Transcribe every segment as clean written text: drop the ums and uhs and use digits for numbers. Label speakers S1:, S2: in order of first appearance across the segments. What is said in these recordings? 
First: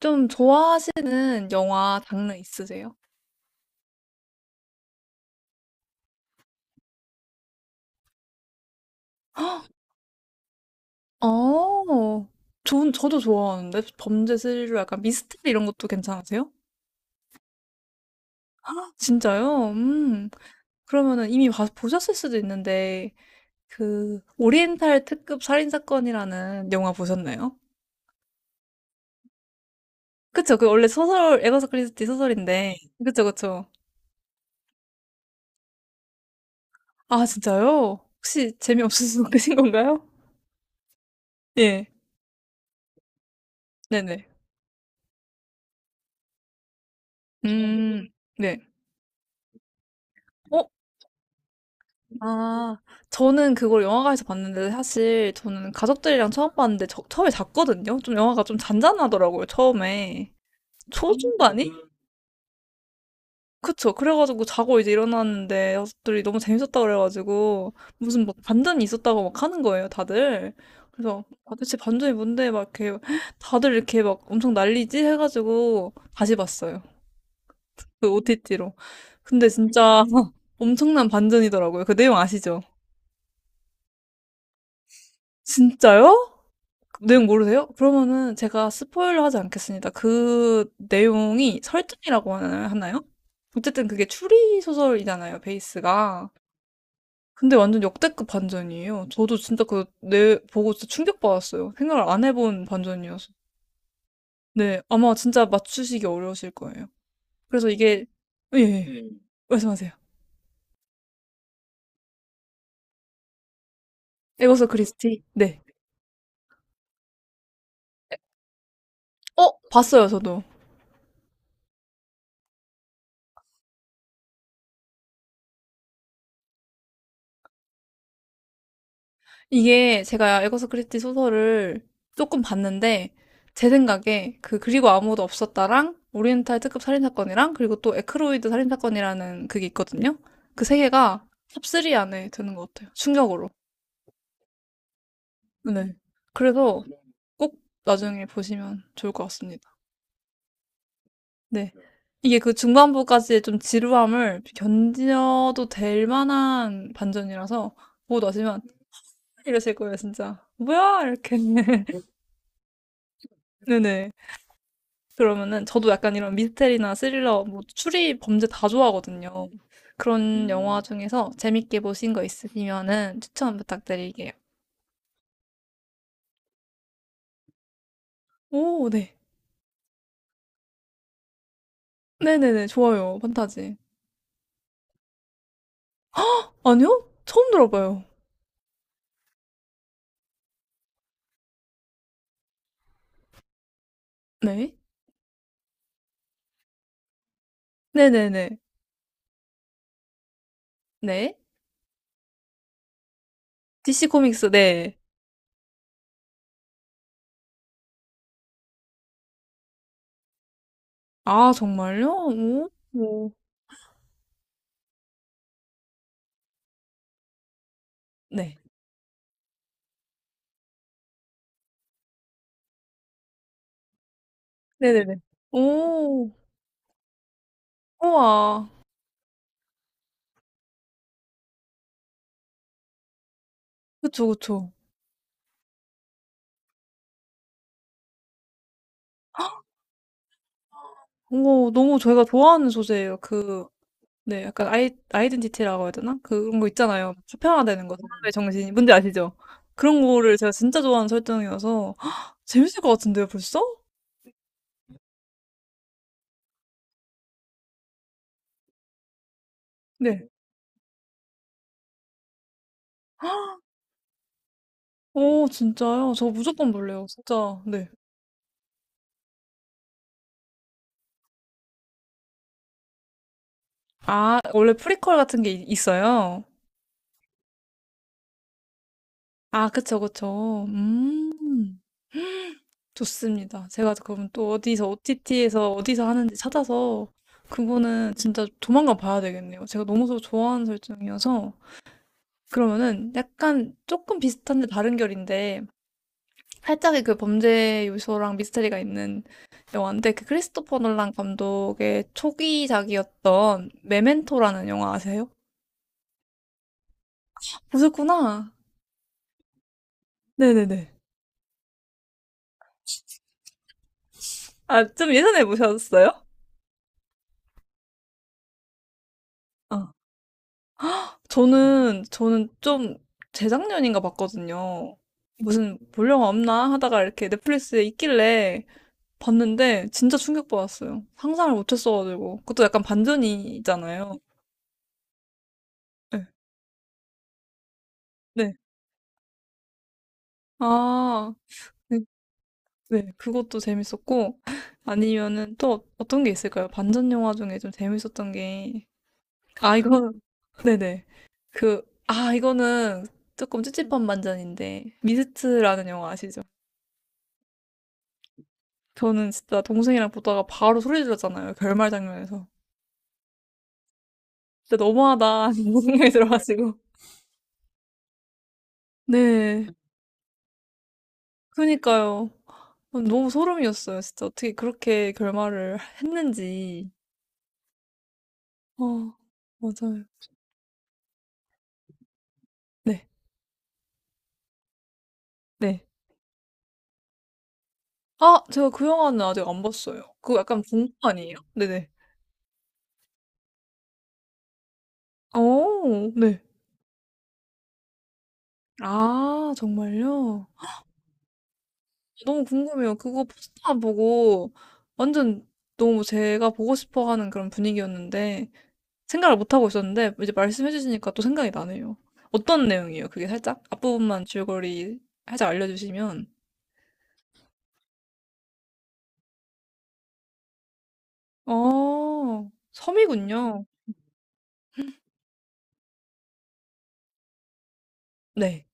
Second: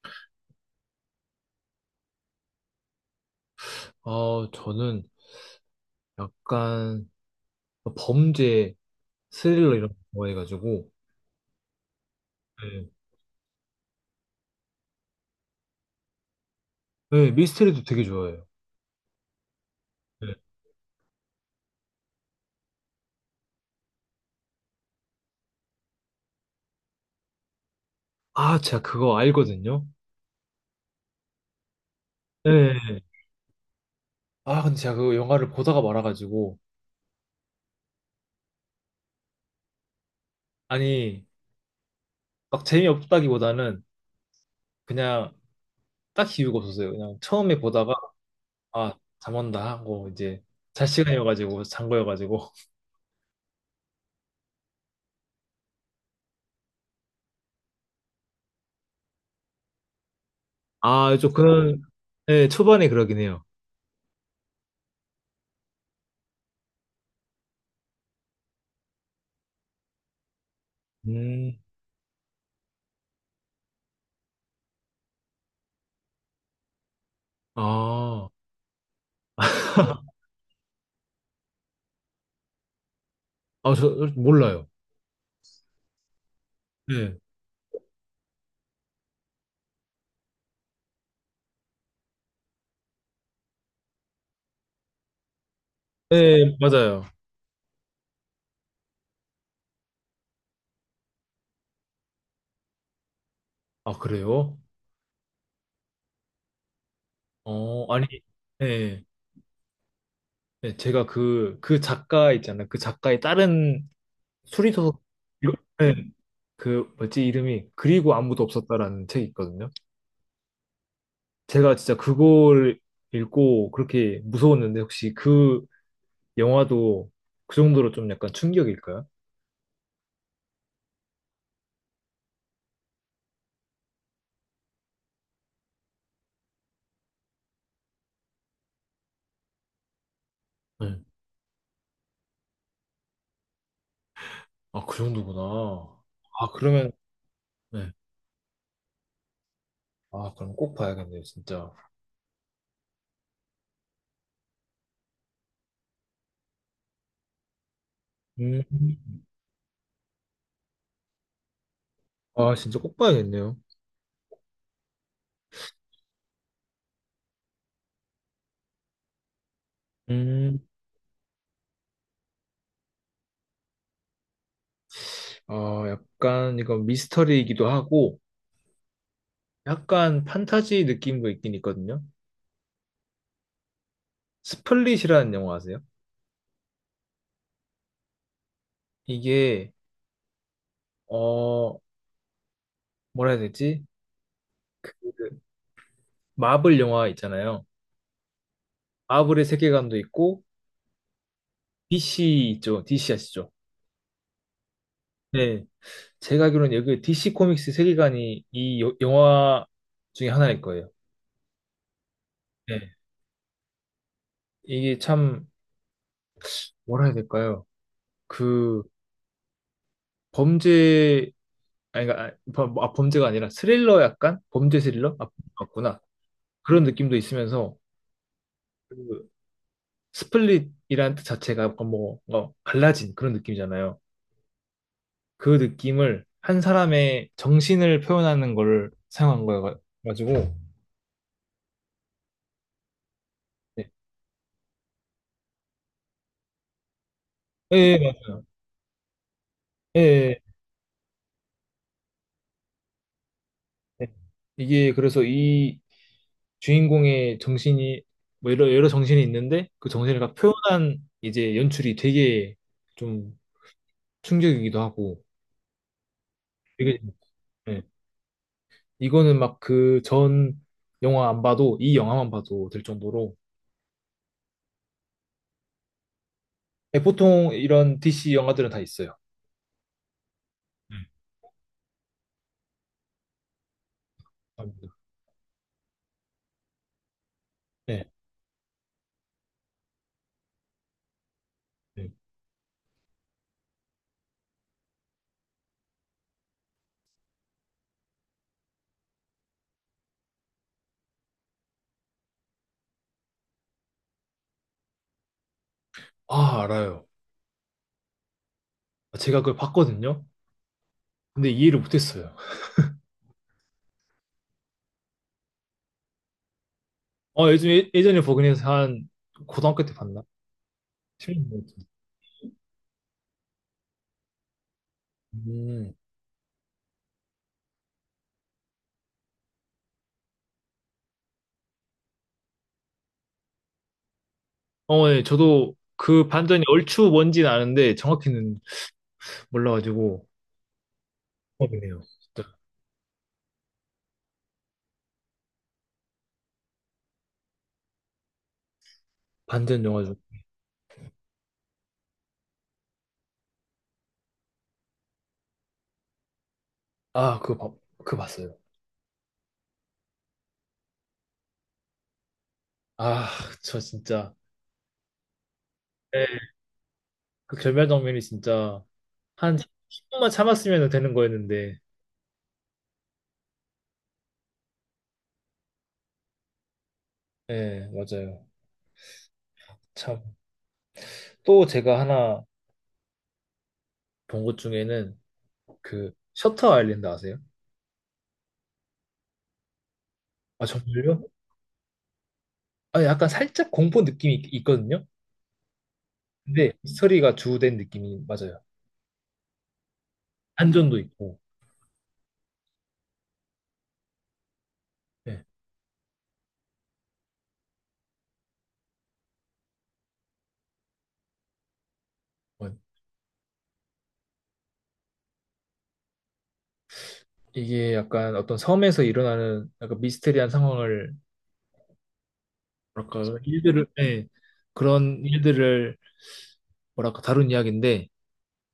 S1: 좀 좋아하시는 영화 장르 있으세요?
S2: 저는 약간 범죄, 스릴러 이런 거 좋아해가지고,
S1: 어.
S2: 네.
S1: 전 저도 좋아하는데 범죄 스릴러 약간 미스터리 이런 것도 괜찮으세요?
S2: 네, 미스테리도 되게 좋아해요.
S1: 아 진짜요? 음.
S2: 네.
S1: 그러면은 이미 봐 보셨을 수도 있는데 그 오리엔탈 특급 살인 사건이라는 영화 보셨나요?
S2: 아, 제가 그거 알거든요.
S1: 그쵸. 그 원래 소설 에버사 크리스티 소설인데
S2: 네.
S1: 그쵸, 그쵸.
S2: 아, 근데 제가 그 영화를 보다가 말아가지고,
S1: 아 진짜요? 혹시 재미없으신 분이신 건가요?
S2: 아니,
S1: 예.
S2: 막 재미없다기보다는
S1: 네네.
S2: 그냥 딱 이유가 없었어요. 그냥 처음에 보다가,
S1: 음. 네.
S2: 아, 잠 온다 하고, 이제
S1: 어?
S2: 잘 시간이어가지고, 잔 거여가지고.
S1: 아, 저는 그걸 영화관에서 봤는데 사실 저는 가족들이랑 처음 봤는데 처음에 잤거든요. 좀 영화가 좀 잔잔하더라고요, 처음에.
S2: 아, 좀
S1: 초중반이?
S2: 그런, 네, 초반에 그러긴 해요.
S1: 그쵸. 그래가지고 자고 이제 일어났는데 가족들이 너무 재밌었다 그래가지고 무슨 막 반전이 있었다고 막 하는 거예요, 다들. 그래서 아,
S2: 음,
S1: 대체 반전이 뭔데 막 이렇게 다들 이렇게 막 엄청 난리지 해가지고 다시 봤어요. 그
S2: 아,
S1: OTT로. 근데 진짜 엄청난 반전이더라고요. 그 내용 아시죠?
S2: 아, 저 몰라요.
S1: 진짜요?
S2: 네.
S1: 내용 모르세요? 그러면은 제가 스포일러 하지 않겠습니다. 그 내용이 설정이라고 하나요? 어쨌든 그게 추리 소설이잖아요, 베이스가.
S2: 네, 맞아요.
S1: 근데 완전 역대급 반전이에요. 저도 진짜 그, 내, 보고 진짜 충격받았어요. 생각을 안 해본 반전이어서.
S2: 아, 그래요?
S1: 네, 아마 진짜 맞추시기 어려우실 거예요. 그래서
S2: 어,
S1: 이게,
S2: 아니,
S1: 예, 예.
S2: 네,
S1: 음. 말씀하세요.
S2: 네, 제가 그 작가 있잖아요. 그 작가의 다른
S1: 에거서
S2: 수리소설,
S1: 크리스티?
S2: 이거-
S1: 네.
S2: 네, 그, 뭐지, 이름이, 그리고 아무도 없었다라는 책이
S1: 어,
S2: 있거든요.
S1: 봤어요, 저도.
S2: 제가 진짜 그걸 읽고 그렇게 무서웠는데, 혹시 그 영화도 그 정도로 좀 약간 충격일까요?
S1: 이게 제가 에거서 크리스티 소설을 조금 봤는데 제 생각에 그 그리고 아무도 없었다랑 오리엔탈 특급 살인사건이랑 그리고 또 에크로이드 살인사건이라는 그게 있거든요. 그 세
S2: 네.
S1: 개가 탑3 안에 드는 것 같아요. 충격으로.
S2: 아, 그 정도구나.
S1: 네.
S2: 아,
S1: 그래서
S2: 그러면,
S1: 꼭
S2: 네.
S1: 나중에 보시면 좋을 것 같습니다.
S2: 아, 그럼 꼭 봐야겠네요,
S1: 네.
S2: 진짜.
S1: 이게 그 중반부까지의 좀 지루함을 견뎌도 될 만한 반전이라서 보고 나시면
S2: 음,
S1: 이러실 거예요, 진짜. 뭐야? 이렇게.
S2: 아, 진짜 꼭 봐야겠네요.
S1: 네네. 그러면은 저도 약간 이런 미스테리나 스릴러, 뭐 추리, 범죄 다 좋아하거든요. 그런
S2: 음.
S1: 영화 중에서 재밌게 보신 거 있으시면은 추천 부탁드릴게요.
S2: 어, 약간 이거 미스터리이기도 하고
S1: 오, 네.
S2: 약간 판타지 느낌도 있긴 있거든요.
S1: 네네네, 좋아요. 판타지.
S2: 스플릿이라는 영화 아세요?
S1: 아니요? 처음 들어봐요.
S2: 이게 어, 뭐라 해야 되지?
S1: 네.
S2: 그 마블 영화 있잖아요.
S1: 네네네.
S2: 마블의 세계관도 있고
S1: 네.
S2: DC 있죠. DC 아시죠?
S1: DC 코믹스, 네.
S2: 네. 제가 알기로는 여기 DC 코믹스 세계관이 이 영화 중에 하나일 거예요.
S1: 아, 정말요? 오,
S2: 네.
S1: 오.
S2: 이게 참 뭐라 해야 될까요?
S1: 네.
S2: 그 범죄 아니, 그러니까, 아, 아, 범죄가 아니라 스릴러 약간? 범죄
S1: 네네네.
S2: 스릴러? 아, 맞구나.
S1: 오,
S2: 그런 느낌도 있으면서,
S1: 우와.
S2: 그 스플릿이라는 뜻 자체가 약간 뭐, 뭔가 갈라진 그런 느낌이잖아요.
S1: 그쵸, 그쵸.
S2: 그 느낌을 한 사람의 정신을 표현하는 걸 사용한 거여가지고,
S1: 오, 너무 저희가 좋아하는 소재예요. 그,
S2: 네.
S1: 네, 약간 아이, 아이덴티티라고 해야 되나? 그런 거 있잖아요. 수편화되
S2: 예,
S1: 는 거,
S2: 예,
S1: 사람의 정신이. 뭔지 아시죠? 그런
S2: 예, 예,
S1: 거를
S2: 예.
S1: 제가 진짜 좋아하는 설정이어서 헉, 재밌을 것 같은데요, 벌써?
S2: 네. 이게 그래서 이 주인공의 정신이, 뭐 여러 정신이 있는데, 그 정신을
S1: 네.
S2: 다 표현한 이제 연출이 되게 좀 충격이기도 하고,
S1: 오, 진짜요? 저 무조건
S2: 되게,
S1: 볼래요, 진짜.
S2: 예.
S1: 네.
S2: 이거는 막 그 전 영화 안 봐도 이 영화만 봐도 될 정도로
S1: 아, 원래 프리퀄 같은 게 있어요?
S2: 예, 보통 이런 DC 영화들은 다 있어요.
S1: 아, 그쵸, 그쵸. 좋습니다. 제가 그러면
S2: 네,
S1: 또 어디서,
S2: 감사합니다.
S1: OTT에서 어디서 하는지 찾아서
S2: 네.
S1: 그거는 진짜 조만간 봐야 되겠네요. 제가 너무 좋아하는 설정이어서.
S2: 네.
S1: 그러면은 약간 조금 비슷한데 다른 결인데 살짝의 그 범죄 요소랑 미스터리가 있는 영화인데 그 크리스토퍼 놀란 감독의 초기작이었던 메멘토라는 영화 아세요?
S2: 아, 알아요.
S1: 보셨구나.
S2: 제가 그걸 봤거든요.
S1: 네네네.
S2: 근데 이해를 못했어요.
S1: 아, 좀 예전에 보셨어요?
S2: 어, 예전에 버그니에서 한 고등학교
S1: 아,
S2: 때 봤나? 10년 전.
S1: 저는 좀 재작년인가 봤거든요. 무슨
S2: 음.
S1: 볼 영화 없나 하다가 이렇게 넷플릭스에 있길래 봤는데 진짜 충격받았어요. 상상을 못했어가지고. 그것도 약간 반전이잖아요.
S2: 어, 네. 저도 그 반전이 얼추 뭔지는 아는데
S1: 네.
S2: 정확히는 몰라가지고.
S1: 아. 네.
S2: 궁금해요. 진짜.
S1: 네. 그것도 재밌었고 아니면은 또 떤 게 있을까요? 반전 영화 중에 좀 재밌었던 게 아,
S2: 반전 영화
S1: 이거
S2: 중.
S1: 네네. 그 아, 이거는 조금 찝찝한 반전인데 미스트라는 영화 아시죠?
S2: 아, 그거 봤어요.
S1: 저는 진짜 동생이랑 보다가 바로 소리 질렀잖아요. 결말 장면에서.
S2: 아, 저 진짜.
S1: 진짜 너무하다. 이런 생각이
S2: 네.
S1: 들어가지고.
S2: 그 결말 장면이 진짜. 한
S1: 네.
S2: 10분만 참았으면 되는 거였는데.
S1: 그니까요. 어, 너무 소름이었어요. 진짜 어떻게 그렇게 결말을 했는지.
S2: 네, 맞아요.
S1: 어, 맞아요.
S2: 참. 또 제가 하나
S1: 네.
S2: 본 것 중에는
S1: 네.
S2: 그 셔터 아일랜드 아세요?
S1: 아 제가 그 영화는 아직 안 봤어요. 그거 약간
S2: 아,
S1: 공포
S2: 정말요?
S1: 아니에요? 네네.
S2: 아, 약간 살짝 공포 느낌이 있거든요.
S1: 어 네.
S2: 근데 스토리가 주된 느낌이 맞아요.
S1: 아 정말요?
S2: 반전도 있고.
S1: 너무 궁금해요. 그거 포스터만 보고
S2: 네.
S1: 완전 너무 제가 보고 싶어 하는 그런 분위기였는데 생각을 못 하고 있었는데 이제 말씀해 주시니까 또 생각이 나네요. 어떤
S2: 뭐
S1: 내용이에요? 그게 살짝 앞부분만 줄거리 살짝 알려 주시면.
S2: 이게 약간 어떤 섬에서 일어나는 약간 미스테리한 상황을
S1: 어
S2: 뭐랄까
S1: 섬이군요.
S2: 일들을 예. 그런 일들을 뭐랄까 다룬 이야기인데
S1: 네.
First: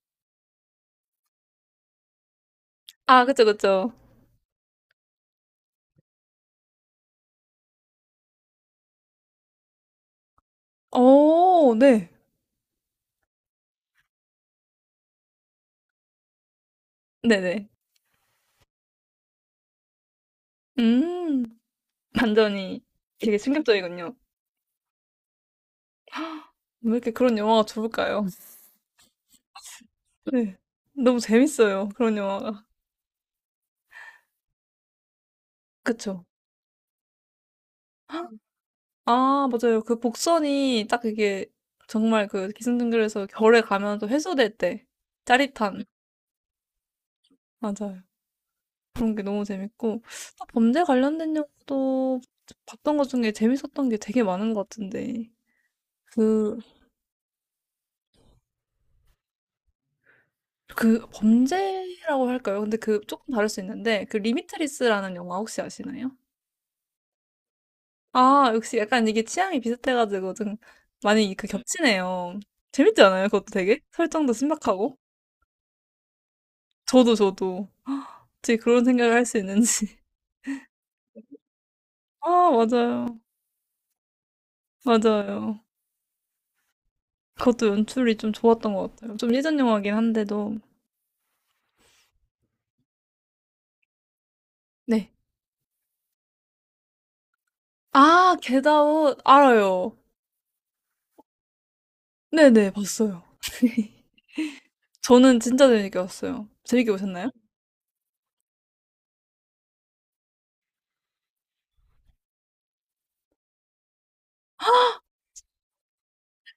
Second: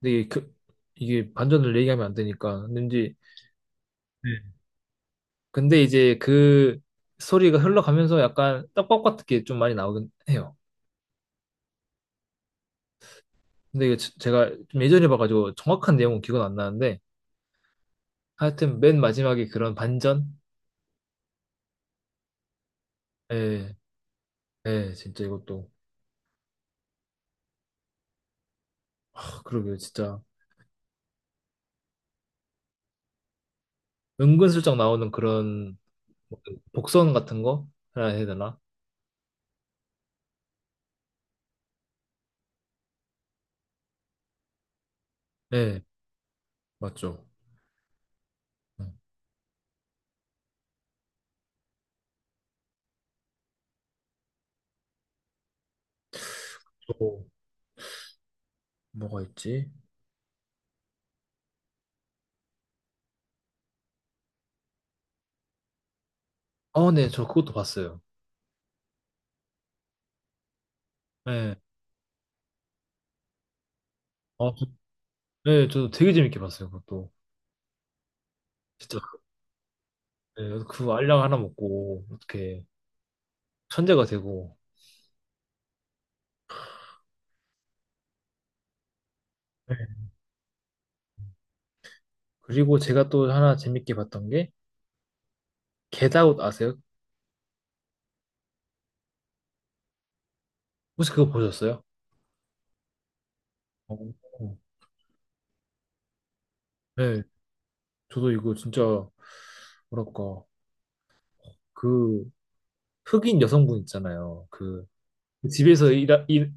S2: 근데 이게, 그, 이게 반전을 얘기하면 안 되니까 왠지
S1: 아 그쵸, 그쵸.
S2: 예, 근데 이제 그 소리가 흘러가면서 약간 떡밥 같은 게 좀 많이 나오긴 해요.
S1: 어 네.
S2: 근데 이게 제가 좀 예전에 봐가지고 정확한 내용은 기억은 안 나는데
S1: 네네.
S2: 하여튼 맨 마지막에 그런 반전?
S1: 음. 반전이 되게
S2: 예,
S1: 충격적이군요.
S2: 예, 진짜 이것도
S1: 왜 이렇게 그런 영화가 좋을까요?
S2: 하, 그러게요, 진짜
S1: 네. 너무 재밌어요. 그런 영화가.
S2: 은근슬쩍 나오는 그런
S1: 그쵸.
S2: 복선 같은 거 해야 되나?
S1: 아, 맞아요. 그 복선이 딱 이게 정말 그 기승전결에서 결에 가면 또 해소될 때
S2: 예,
S1: 짜릿한.
S2: 맞죠.
S1: 맞아요.
S2: 네.
S1: 그런 게 너무 재밌고. 딱 범죄 관련된 영화도 봤던 것 중에 재밌었던 게 되게 많은 것 같은데. 그,
S2: 또 뭐가 있지?
S1: 그 범죄라고 할까요? 근데 그 조금 다를 수 있는데, 그 리미트리스라는 영화 혹시 아시나요?
S2: 아, 네, 저 그것도 봤어요.
S1: 아, 역시 약간 이게 취향이 비슷해가지고 좀 많이 그
S2: 예,
S1: 겹치네요. 재밌지 않아요? 그것도 되게? 설정도
S2: 아,
S1: 신박하고?
S2: 예, 저도 되게 재밌게 봤어요, 그것도.
S1: 저도, 저도. 어떻게 그런
S2: 진짜
S1: 생각을 할 수 있는지.
S2: 예, 그 알약 하나 먹고
S1: 아,
S2: 어떻게
S1: 맞아요.
S2: 천재가 되고.
S1: 맞아요. 그것도 연출이 좀 좋았던 것 같아요. 좀 예전
S2: 네.
S1: 영화긴 한데도.
S2: 그리고 제가 또 하나 재밌게 봤던 게
S1: 네.
S2: 겟아웃 아세요?
S1: 아, 겟아웃 알아요.
S2: 혹시 그거 보셨어요?
S1: 네네, 봤어요.
S2: 어,
S1: 저는 진짜 재밌게 봤어요. 재밌게
S2: 네,
S1: 보셨나요?
S2: 저도 이거 진짜 뭐랄까 그 흑인 여성분 있잖아요. 그 집에서 일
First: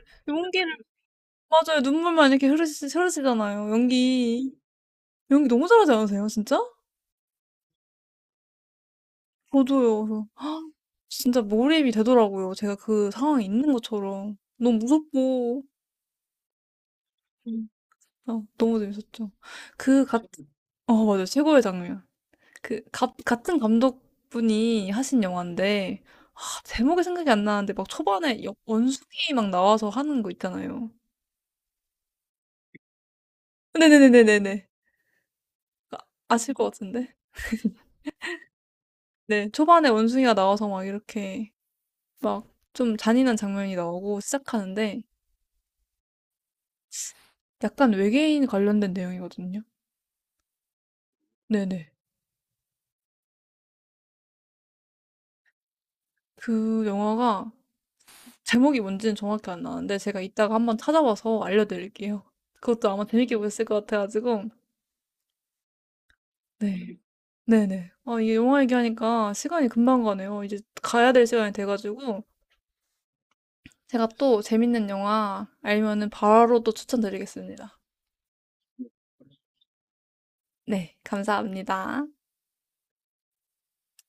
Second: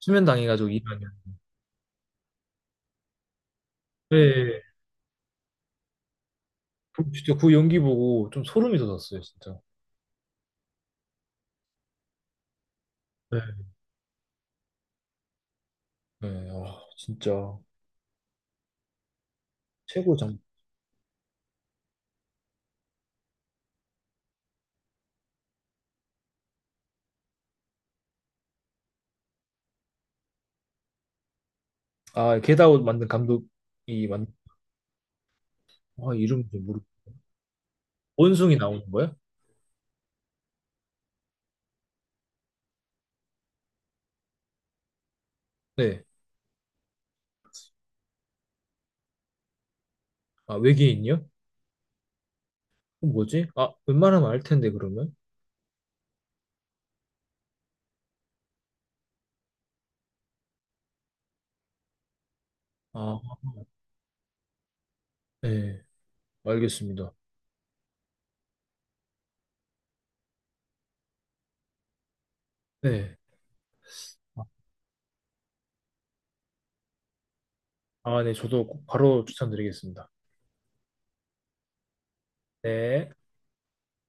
S2: 수면 당해가지고
S1: 연기를,
S2: 일하는.
S1: 맞아요. 눈물만 이렇게 흐르시, 흐르시잖아요. 연기.
S2: 네,
S1: 연기 너무 잘하지 않으세요, 진짜?
S2: 진짜 그 연기 보고 좀 소름이 돋았어요, 진짜.
S1: 저도요. 그래서 진짜 몰입이 되더라고요. 제가 그
S2: 네.
S1: 상황에 있는 것처럼. 너무 무섭고.
S2: 네, 아, 진짜
S1: 음. 어, 너무 재밌었죠. 그
S2: 최고
S1: 같
S2: 장.
S1: 은어 맞아요. 최고의 장면. 그 같은 감독분이 하신 영화인데 아 제목이 생각이 안 나는데 막 초반에 여 원숭이 막 나와서 하는 거 있잖아요.
S2: 아, 겟아웃 만든 감독이
S1: 네네네네네네.
S2: 아, 이름
S1: 아실 것
S2: 좀 모르.
S1: 같은데.
S2: 원숭이 나오는 거야
S1: 네. 초반에 원숭이가 나와서 막 이렇게 막 좀 잔인한 장면이 나오고 시작하는데
S2: 네,
S1: 약간 외계인 관련된 내용이거든요.
S2: 아 외계인이요?
S1: 네네.
S2: 어, 뭐지? 아, 웬만하면 알 텐데, 그러면.
S1: 그 영화가 제목이 뭔지는 정확히 안 나는데 제가 이따가 한번 찾아봐서 알려드릴게요. 그것도 아마 재밌게
S2: 아,
S1: 보셨을 것 같아가지고.
S2: 네.
S1: 네.
S2: 알겠습니다.
S1: 네네. 아, 이게 영화 얘기하니까 시간이 금방 가네요. 이제 가야 될 시간이 돼가지고
S2: 네.
S1: 제가 또 재밌는 영화 알면은 바로 또 추천드리겠습니다.
S2: 아, 네. 저도 바로 추천드리겠습니다.
S1: 네, 감사합니다.
S2: 네.